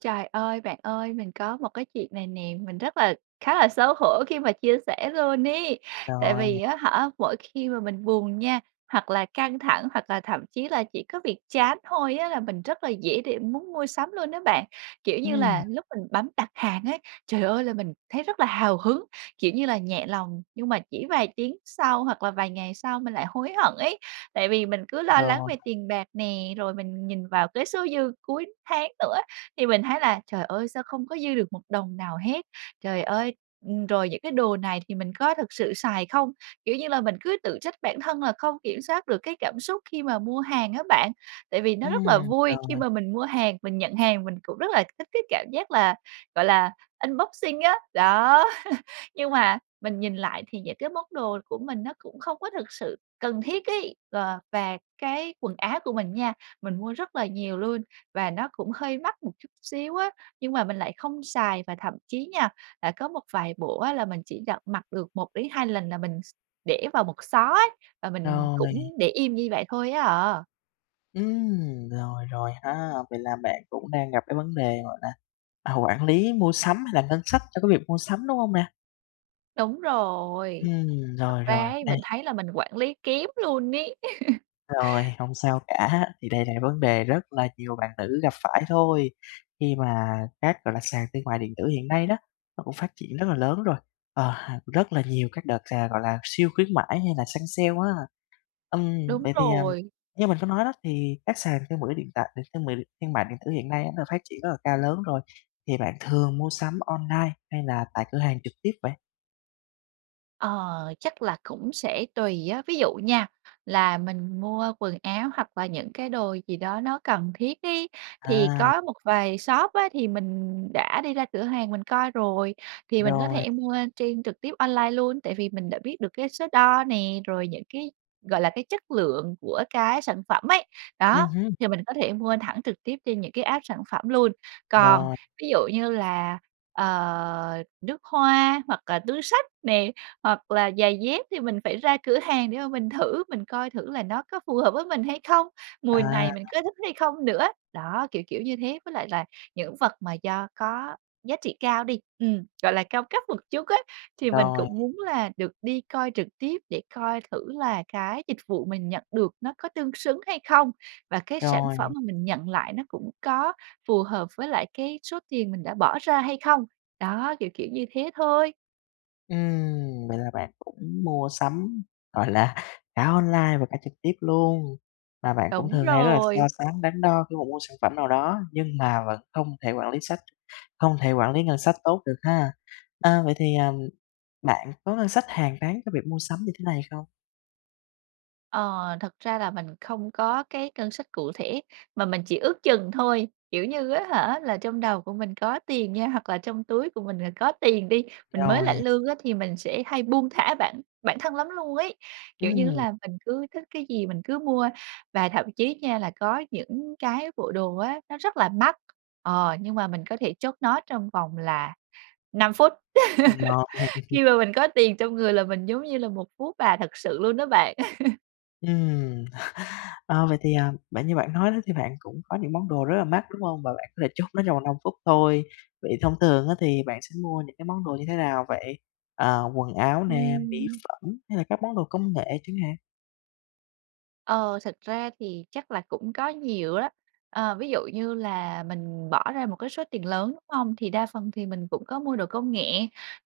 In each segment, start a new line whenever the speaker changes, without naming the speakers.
Trời ơi! Bạn ơi, mình có một cái chuyện này nè, mình rất là khá là xấu hổ khi mà chia sẻ luôn ấy. Tại
Rồi
vì
nè.
á hả, mỗi khi mà mình buồn nha, hoặc là căng thẳng, hoặc là thậm chí là chỉ có việc chán thôi á là mình rất là dễ để muốn mua sắm luôn á bạn. Kiểu như
Ừm.
là, lúc mình bấm đặt hàng á, trời ơi, là mình thấy rất là hào hứng, kiểu như là, nhẹ lòng. Nhưng mà chỉ vài tiếng sau hoặc là vài ngày sau mình lại hối hận ấy, tại vì mình cứ lo lắng
Rồi.
về tiền bạc nè, rồi mình nhìn vào cái số dư cuối tháng nữa thì mình thấy là "Trời ơi, sao không có dư được một đồng nào hết, trời ơi", ừm, rồi: "Những cái đồ này thì mình có thực sự xài không?" Kiểu như là, mình cứ tự trách bản thân là không kiểm soát được cái cảm xúc khi mà mua hàng á bạn. Tại vì nó rất là
Ừm,
vui khi
rồi.
mà mình mua hàng, mình nhận hàng mình cũng rất là thích cái cảm giác là, gọi là, unboxing á, đó. Nhưng mà, mình nhìn lại thì những cái món đồ của mình nó cũng không có thực sự cần thiết ấy. Ờ, và cái quần áo của mình nha, mình mua rất là nhiều luôn và nó cũng hơi mắc một chút xíu á, nhưng mà mình lại không xài. Và thậm chí nha là có một vài bộ á là mình chỉ đặt mặc được 1-2 lần là mình s để vào một xó ấy và mình
Rồi.
cũng để im như vậy thôi á à.
Ừm, rồi, rồi ha, vậy là bạn cũng đang gặp cái vấn đề gọi là quản lý mua sắm hay làm ngân sách cho cái việc mua sắm, đúng hông nè?
Đúng rồi,
Ừm,
thực
rồi, rồi,
ra ấy
đây.
mình thấy là mình quản lý kém luôn ấy.
Rồi, hông sao cả, thì đây là vấn đề rất là nhiều bạn nữ gặp phải thôi, khi mà các gọi là, sàn thương mại điện tử hiện nay đó, nó cũng phát triển rất là lớn rồi, ờ, rất là nhiều các đợt, à, gọi là, siêu khuyến mãi hay là săn sale á. Ừm,
Đúng
vậy thì, ờ,
rồi.
như mình có nói đó, thì các sàn thương mọi điện tại thương mọi điện thương mại điện tử hiện nay nó phát triển rất là cao lớn rồi, thì bạn thường mua sắm online hay là tại cửa hàng trực tiếp vậy?
Ờ, chắc là cũng sẽ tùy á, ví dụ nha, là mình mua quần áo hoặc là những cái đồ gì đó nó cần thiết ấy thì
À.
có một vài shop á, thì mình đã đi ra cửa hàng mình coi rồi, thì mình có
Rồi.
thể mua trên trực tiếp online luôn tại vì mình đã biết được cái số đo nè, rồi những cái gọi là cái chất lượng của cái sản phẩm ấy,
Ừ
đó,
hứ.
thì mình có thể mua thẳng trực tiếp trên những cái app sản phẩm luôn. Còn
Rồi.
ví dụ như là, ờ, nước hoa hoặc là túi xách nè, hoặc là giày dép thì mình phải ra cửa hàng để mà mình thử, mình coi thử là nó có phù hợp với mình hay không, mùi
À.
này mình có thích hay không nữa. Đó, kiểu kiểu, như thế, với lại là những vật mà do có giá trị cao đi, ừm, gọi là cao cấp một chút á thì mình
Rồi.
cũng muốn là được đi coi trực tiếp để coi thử là cái dịch vụ mình nhận được nó có tương xứng hay không? Và cái sản
Rồi.
phẩm mà mình nhận lại nó cũng có phù hợp với lại cái số tiền mình đã bỏ ra hay không? Đó, kiểu kiểu, như thế thôi.
Ừm, vậy là bạn cũng mua sắm, gọi là, cả online và cả trực tiếp luôn. Và bạn cũng
Đúng
thường hay rất là so
rồi.
sánh, đắn đo khi mà mua sản phẩm nào đó, nhưng mà vẫn không thể quản lý sách không thể quản lý ngân sách tốt được ha. A, vậy thì, ờm, bạn có ngân sách hàng tháng cho việc mua sắm như thế này không?
Ờ, thật ra là mình không có cái ngân sách cụ thể mà mình chỉ ước chừng thôi. Kiểu như á hả là trong đầu của mình có tiền nha, hoặc là trong túi của mình là có tiền đi, mình mới lãnh
Rồi.
lương á, thì mình sẽ hay buông thả bản bản thân lắm luôn ấy. Kiểu như á
Ừm.
là mình cứ thích cái gì mình cứ mua, và thậm chí nha là có những cái bộ đồ á, nó rất là mắc, ờ, nhưng mà mình có thể chốt nó trong vòng là 5 phút.
Rồi.
Khi mà mình có tiền trong người là mình giống như là một phú bà thật sự luôn đó bạn.
Ừm, ờ, vậy thì, ờm, bạn như bạn nói đó thì bạn cũng có những món đồ rất là mắc, đúng hông? Và bạn có thể chốt nó trong vòng 5 phút thôi. Vậy thông thường á, thì bạn sẽ mua những cái món đồ như thế nào vậy? À, quần áo nè, mỹ
Ừm.
phẩm, hay là các món đồ công nghệ chẳng hạn?
Ờ, thực ra thì chắc là cũng có nhiều đó. Ờ, ví dụ như là mình bỏ ra một cái số tiền lớn, đúng hông? Thì đa phần thì mình cũng có mua đồ công nghệ,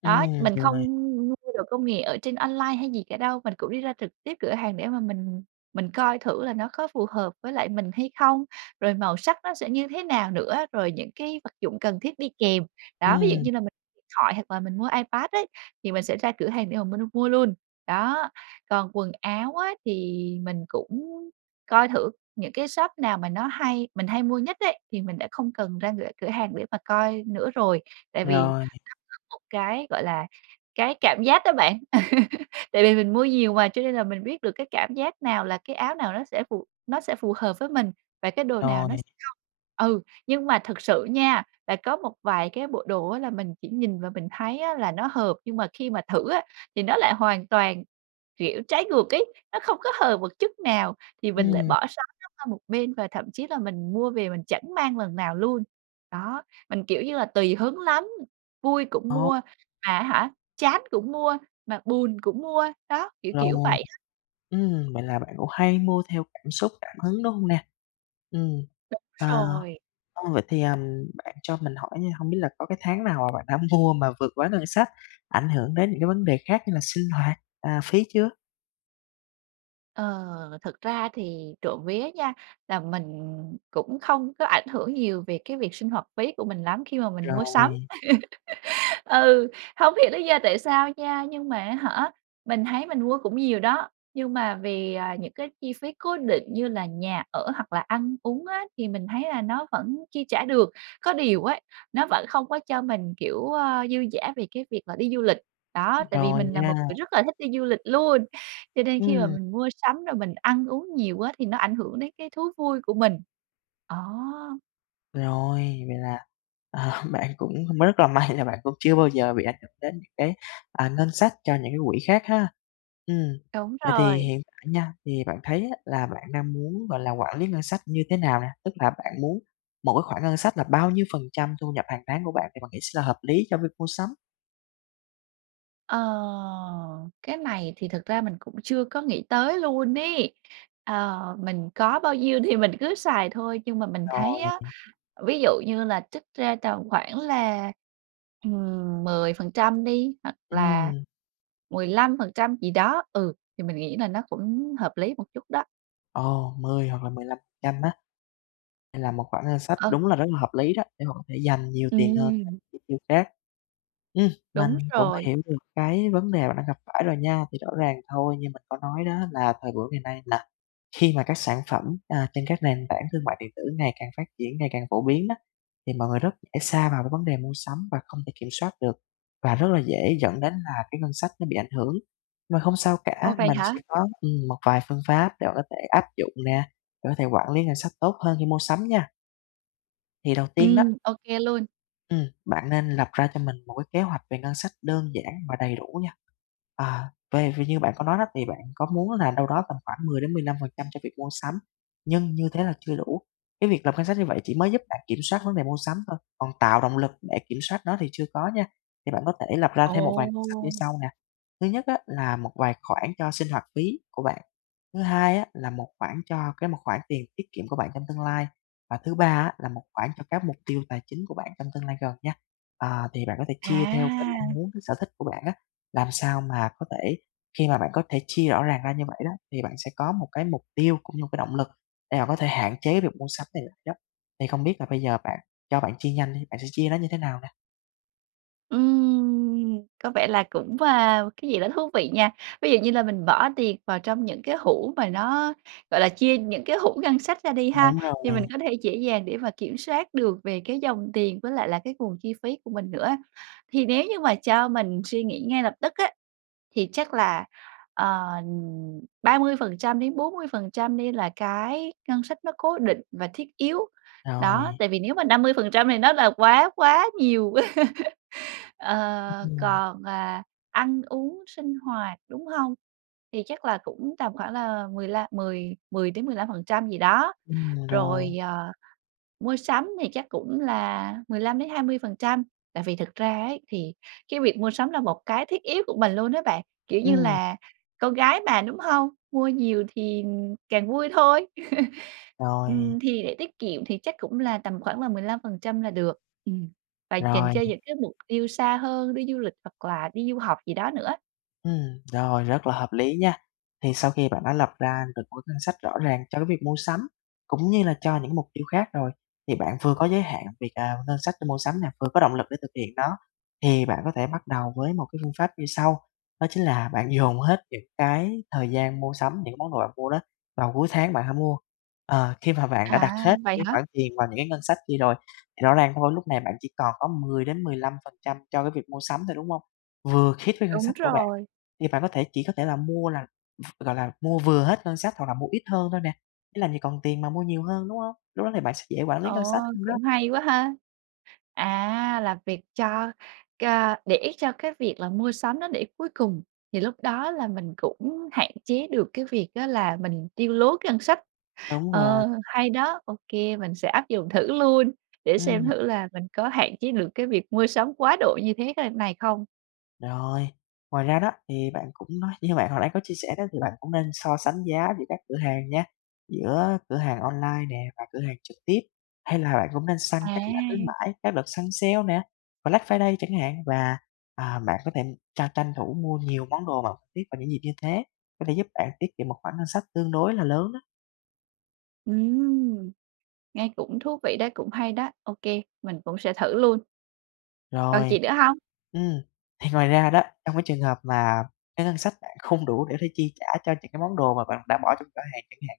đó,
Ừm,
mình
rồi
không
này.
mua đồ công nghệ ở trên online hay gì cả đâu, mình cũng đi ra trực tiếp cửa hàng để mà mình mình coi thử là nó có phù hợp với lại mình hay không, rồi màu sắc nó sẽ như thế nào nữa, rồi những cái vật dụng cần thiết đi kèm. Đó, ví dụ
Ừm.
như là mình thoại hoặc là mình mua iPad ấy, thì mình sẽ ra cửa hàng để mà mình mua luôn, đó. Còn quần áo á, thì mình cũng coi thử những cái shop nào mà nó hay mình hay mua nhất ấy thì mình đã không cần ra cửa cửa hàng để mà coi nữa rồi, tại vì
Rồi.
nó có một cái gọi là cái cảm giác đó bạn. Tại vì mình mua nhiều mà cho nên là mình biết được cái cảm giác nào là cái áo nào nó sẽ phù nó sẽ phù hợp với mình và cái đồ nào
Rồi.
nó sẽ không. Ừ, nhưng mà thực sự nha, là có một vài cái bộ đồ á, là mình chỉ nhìn và mình thấy á là nó hợp nhưng mà khi mà thử á thì nó lại hoàn toàn, kiểu, trái ngược ấy, nó không có hợp một chút nào thì mình lại
Ừm.
bỏ xó nó qua một bên và thậm chí là mình mua về mình chẳng mang lần nào luôn. Đó, mình, kiểu như là, tùy hứng lắm, vui cũng
Ồ.
mua, mà á hả, chán cũng mua, mà buồn cũng mua. Đó, kiểu kiểu
Rồi,
vậy á.
ừm, vậy là bạn cũng hay mua theo cảm xúc, cảm hứng, đúng hông nè? Ừm,
Đúng
ờ,
rồi.
ừ, vậy thì, à, bạn cho mình hỏi nha, hông biết là có cái tháng nào mà bạn đã mua mà vượt quá ngân sách, ảnh hưởng đến những cái vấn đề khác như là sinh hoạt, à, phí chưa?
Ờ, thực ra thì trộm vía nha là mình cũng không có ảnh hưởng nhiều về cái việc sinh hoạt phí của mình lắm khi mà mình mua sắm.
Rồi.
Ừ, hông hiểu lý do tại sao nha, nhưng mà á hả, mình thấy mình mua cũng nhiều đó, nhưng mà vì, à, những cái chi phí cố định như là nhà ở hoặc là ăn uống á thì mình thấy là nó vẫn chi trả được. Có điều ấy nó vẫn không có cho mình, kiểu, a, dư dả về cái việc mà đi du lịch, đó, tại vì
Rồi
mình là
nha.
một người rất là thích đi du lịch luôn, cho nên khi mà
Ừm.
mình mua sắm rồi mình ăn uống nhiều á thì nó ảnh hưởng đến cái thú vui của mình, đó.
Rồi, vậy là, ờ, bạn cũng rất là may là bạn cũng chưa bao giờ bị ảnh hưởng đến những cái, à, ngân sách cho những cái quỹ khác ha. Ừm,
Đúng
vậy thì
rồi.
hiện tại nha, thì bạn thấy á là bạn đang muốn, gọi là, quản lý ngân sách như thế nào nà? Tức là bạn muốn mỗi khoản ngân sách là bao nhiêu phần trăm thu nhập hàng tháng của bạn thì bạn nghĩ sẽ là hợp lý cho cái việc mua sắm.
Ờ, cái này thì thực ra mình cũng chưa có nghĩ tới luôn ấy, ờ, mình có bao nhiêu thì mình cứ xài thôi, nhưng mà mình thấy
Rồi.
á, ví dụ như là trích ra tầm khoảng là, ừm, 10% đi hoặc là
Ừm.
15% gì đó, ừ, thì mình nghĩ là nó cũng hợp lý một chút đó.
Ồ! 10 hoặc là 15% á? Đây là một khoản ngân sách
Ờ.
đúng là rất là hợp lý đó, để mà có thể dành nhiều tiền hơn cho
Ừm.
chi tiêu khác. Ừm, mình
Đúng
cũng đã
rồi.
hiểu được cái vấn đề bạn đang gặp phải rồi nha. Thì rõ ràng thôi, như mình có nói đó, là thời buổi ngày nay là khi mà các sản phẩm, a, trên các nền tảng thương mại điện tử ngày càng phát triển, ngày càng phổ biến á, thì mọi người rất dễ sa vào cái vấn đề mua sắm và không thể kiểm soát được, và rất là dễ dẫn đến là cái ngân sách nó bị ảnh hưởng. Mà không sao
Ồ,
cả,
vậy
mình
hả?
sẽ có ừm, một vài phương pháp để bạn có thể áp dụng nè, để có thể quản lý ngân sách tốt hơn khi mua sắm nha. Thì đầu tiên đó
Ừm, ô kê luôn.
Ừm, bạn nên lập ra cho mình một cái kế hoạch về ngân sách đơn giản và đầy đủ nha. Ờ, về về như bạn có nói đó, thì bạn có muốn là đâu đó tầm khoảng 10 đến 15% cho việc mua sắm, nhưng như thế là chưa đủ. Cái việc lập ngân sách như vậy chỉ mới giúp bạn kiểm soát vấn đề mua sắm thôi, còn tạo động lực để kiểm soát nó thì chưa có nha. Thì bạn có thể lập ra thêm một vài pháp như
Ồ!
sau nè. Thứ nhất á là một vài khoản cho sinh hoạt phí của bạn, thứ hai á là một khoản cho cái một khoản tiền tiết kiệm của bạn trong tương lai, và thứ ba á là một khoản cho các mục tiêu tài chính của bạn trong tương lai gần nha. Ờ, thì bạn có thể chia theo cái mong
À.
muốn, cái sở thích của bạn á, làm sao mà có thể khi mà bạn có thể chia rõ ràng ra như vậy đó, thì bạn sẽ có một cái mục tiêu, cũng như một cái động lực để bạn có thể hạn chế việc mua sắm này lại đó. Thì không biết là bây giờ bạn cho bạn chia nhanh đi, bạn sẽ chia nó như thế nào nè?
Ừm, có vẻ là cũng wow cái gì đó thú vị nha. Ví dụ như là mình bỏ tiền vào trong những cái hũ mà nó gọi là chia những cái hũ ngân sách ra đi ha,
Đúng rồi.
thì mình có thể dễ dàng để mà kiểm soát được về cái dòng tiền với lại là cái nguồn chi phí của mình nữa. Thì nếu như mà cho mình suy nghĩ ngay lập tức á, thì chắc là, ờ, 30%-40% đi là cái ngân sách nó cố định và thiết yếu, đó,
Rồi.
tại vì nếu mà 50% thì nó là quá quá nhiều. Ờ,
Ừm.
còn, à, ăn uống sinh hoạt, đúng hông? Thì chắc là cũng tầm khoảng là mười lăm mười mười đến 15% gì đó.
Ừm, rồi.
Rồi, ờ, mua sắm thì chắc cũng là 15-20%, tại vì thực ra ấy thì cái việc mua sắm là một cái thiết yếu của mình luôn á bạn, kiểu như
Ừm.
là, con gái mà, đúng hông? Mua nhiều thì càng vui thôi.
Rồi.
Ừm, thì để tiết kiệm thì chắc cũng là tầm khoảng là 15% là được, ừm, và dành
Rồi.
cho những cái mục tiêu xa hơn đi du lịch hoặc là đi du học gì đó nữa.
Ừm, rồi rất là hợp lý nha. Thì sau khi bạn đã lập ra được một cái ngân sách rõ ràng cho cái việc mua sắm, cũng như là cho những mục tiêu khác rồi, thì bạn vừa có giới hạn việc, à, ngân sách để mua sắm nè, vừa có động lực để thực hiện nó, thì bạn có thể bắt đầu với một cái phương pháp như sau, đó chính là bạn dồn hết những cái thời gian mua sắm, những món đồ mà bạn mua đó vào cuối tháng bạn hãy mua. Ờ, khi mà bạn đã
À,
đặt hết những
vậy
cái
hả?
khoản tiền vào những cái ngân sách kia rồi, rõ ràng thôi lúc này bạn chỉ còn có 10-15% cho cái việc mua sắm thôi, đúng hông? Vừa khít với ngân
Đúng
sách của bạn,
rồi.
thì bạn có thể chỉ có thể là mua là, gọi là, mua vừa hết ngân sách hoặc là mua ít hơn thôi nè, chứ làm gì còn tiền mà mua nhiều hơn, đúng hông? Lúc đó thì bạn sẽ dễ quản lý ngân
Ờ,
sách hơn đó.
cũng hay quá ha! À, là việc cho c để cho cái việc là mua sắm nó để cuối cùng thì lúc đó là mình cũng hạn chế được cái việc á là mình tiêu lố cái ngân sách.
Đúng rồi.
Ờ, hay đó, ô kê mình sẽ áp dụng thử luôn, để
Ừm.
xem thử là mình có hạn chế được cái việc mua sắm quá độ như thế c này không.
Rồi, ngoài ra đó thì bạn cũng nói như bạn hồi nãy có chia sẻ đó thì bạn cũng nên so sánh giá giữa các cửa hàng nha, giữa cửa hàng online nè và cửa hàng trực tiếp. Hay là bạn cũng nên săn các giảm khuyến
À.
mãi, các đợt săn sale nè, Black Friday chẳng hạn và, ờ, bạn có thể tra tranh thủ mua nhiều món đồ mà tiếp vào những dịp như thế, có thể giúp bạn tiết kiệm một khoản ngân sách tương đối là lớn đó.
Ừm, nghe cũng thú vị đấy, cũng hay đó, ô kê, mình cũng sẽ thử luôn. Còn
Rồi,
gì nữa hông?
ừm, thì ngoài ra đó, trong cái trường hợp mà cái ngân sách bạn không đủ để có thể chi trả cho những cái món đồ mà bạn đã bỏ trong giỏ hàng chẳng hạn.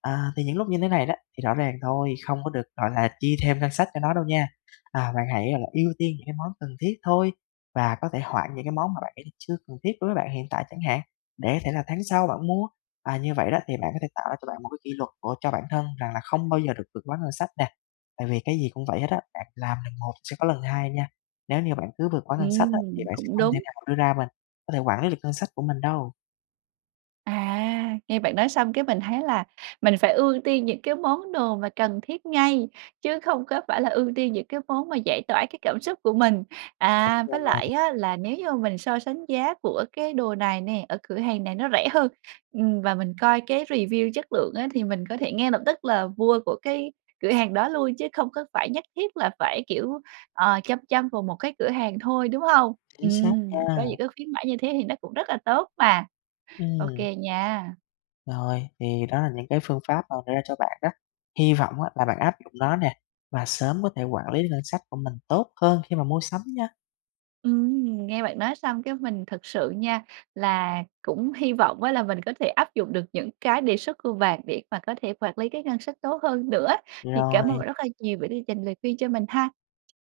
Ờ, thì những lúc như thế này đó, thì rõ ràng thôi, không có được gọi là chi thêm ngân sách cho nó đâu nha, à, bạn hãy là ưu tiên những cái món cần thiết thôi, và có thể hoãn những cái món mà bạn thấy là chưa cần thiết đối với bạn hiện tại chẳng hạn, để có thể là tháng sau bạn mua. À, như vậy đó thì bạn có thể tạo ra cho bạn một cái kỷ luật của cho bản thân rằng là không bao giờ được vượt quá ngân sách nè. Tại vì cái gì cũng vậy hết á, bạn làm lần một sẽ có lần hai nha, nếu như bạn cứ vượt quá ngân sách á thì
Ừm,
bạn sẽ
cũng
không thể
đúng.
nào mà đưa ra mình có thể quản lý được ngân sách của mình đâu.
À, nghe bạn nói xong cái mình thấy là mình phải ưu tiên những cái món đồ mà cần thiết ngay, chứ không có phải là ưu tiên những cái món mà giải tỏa cái cảm xúc của mình. À, với
Đúng rồi.
lại á là nếu như mình so sánh giá của cái đồ này nè, ở cửa hàng này nó rẻ hơn, ừm, và mình coi cái review chất lượng á, thì mình có thể ngay lập tức là mua của cái cửa hàng đó luôn chứ không có phải nhất thiết là phải, kiểu, ờ, chăm chăm vào một cái cửa hàng thôi, đúng hông?
Chính xác
Ừm,
nha.
có những cái khuyến mãi như thế thì nó cũng rất là tốt mà. Ô
Ừm.
kê nha.
Rồi, thì đó là những cái phương pháp mà đưa ra cho bạn đó. Hy vọng á là bạn áp dụng nó nè và sớm có thể quản lý được ngân sách của mình tốt hơn khi mà mua sắm nha.
Ừm, nghe bạn nói xong cái mình thật sự nha là cũng hy vọng á là mình có thể áp dụng được những cái đề xuất của bạn để mà có thể quản lý cái ngân sách tốt hơn nữa. Thì cảm ơn
Rồi.
bạn rất là nhiều bởi vì dành lời khuyên cho mình ha.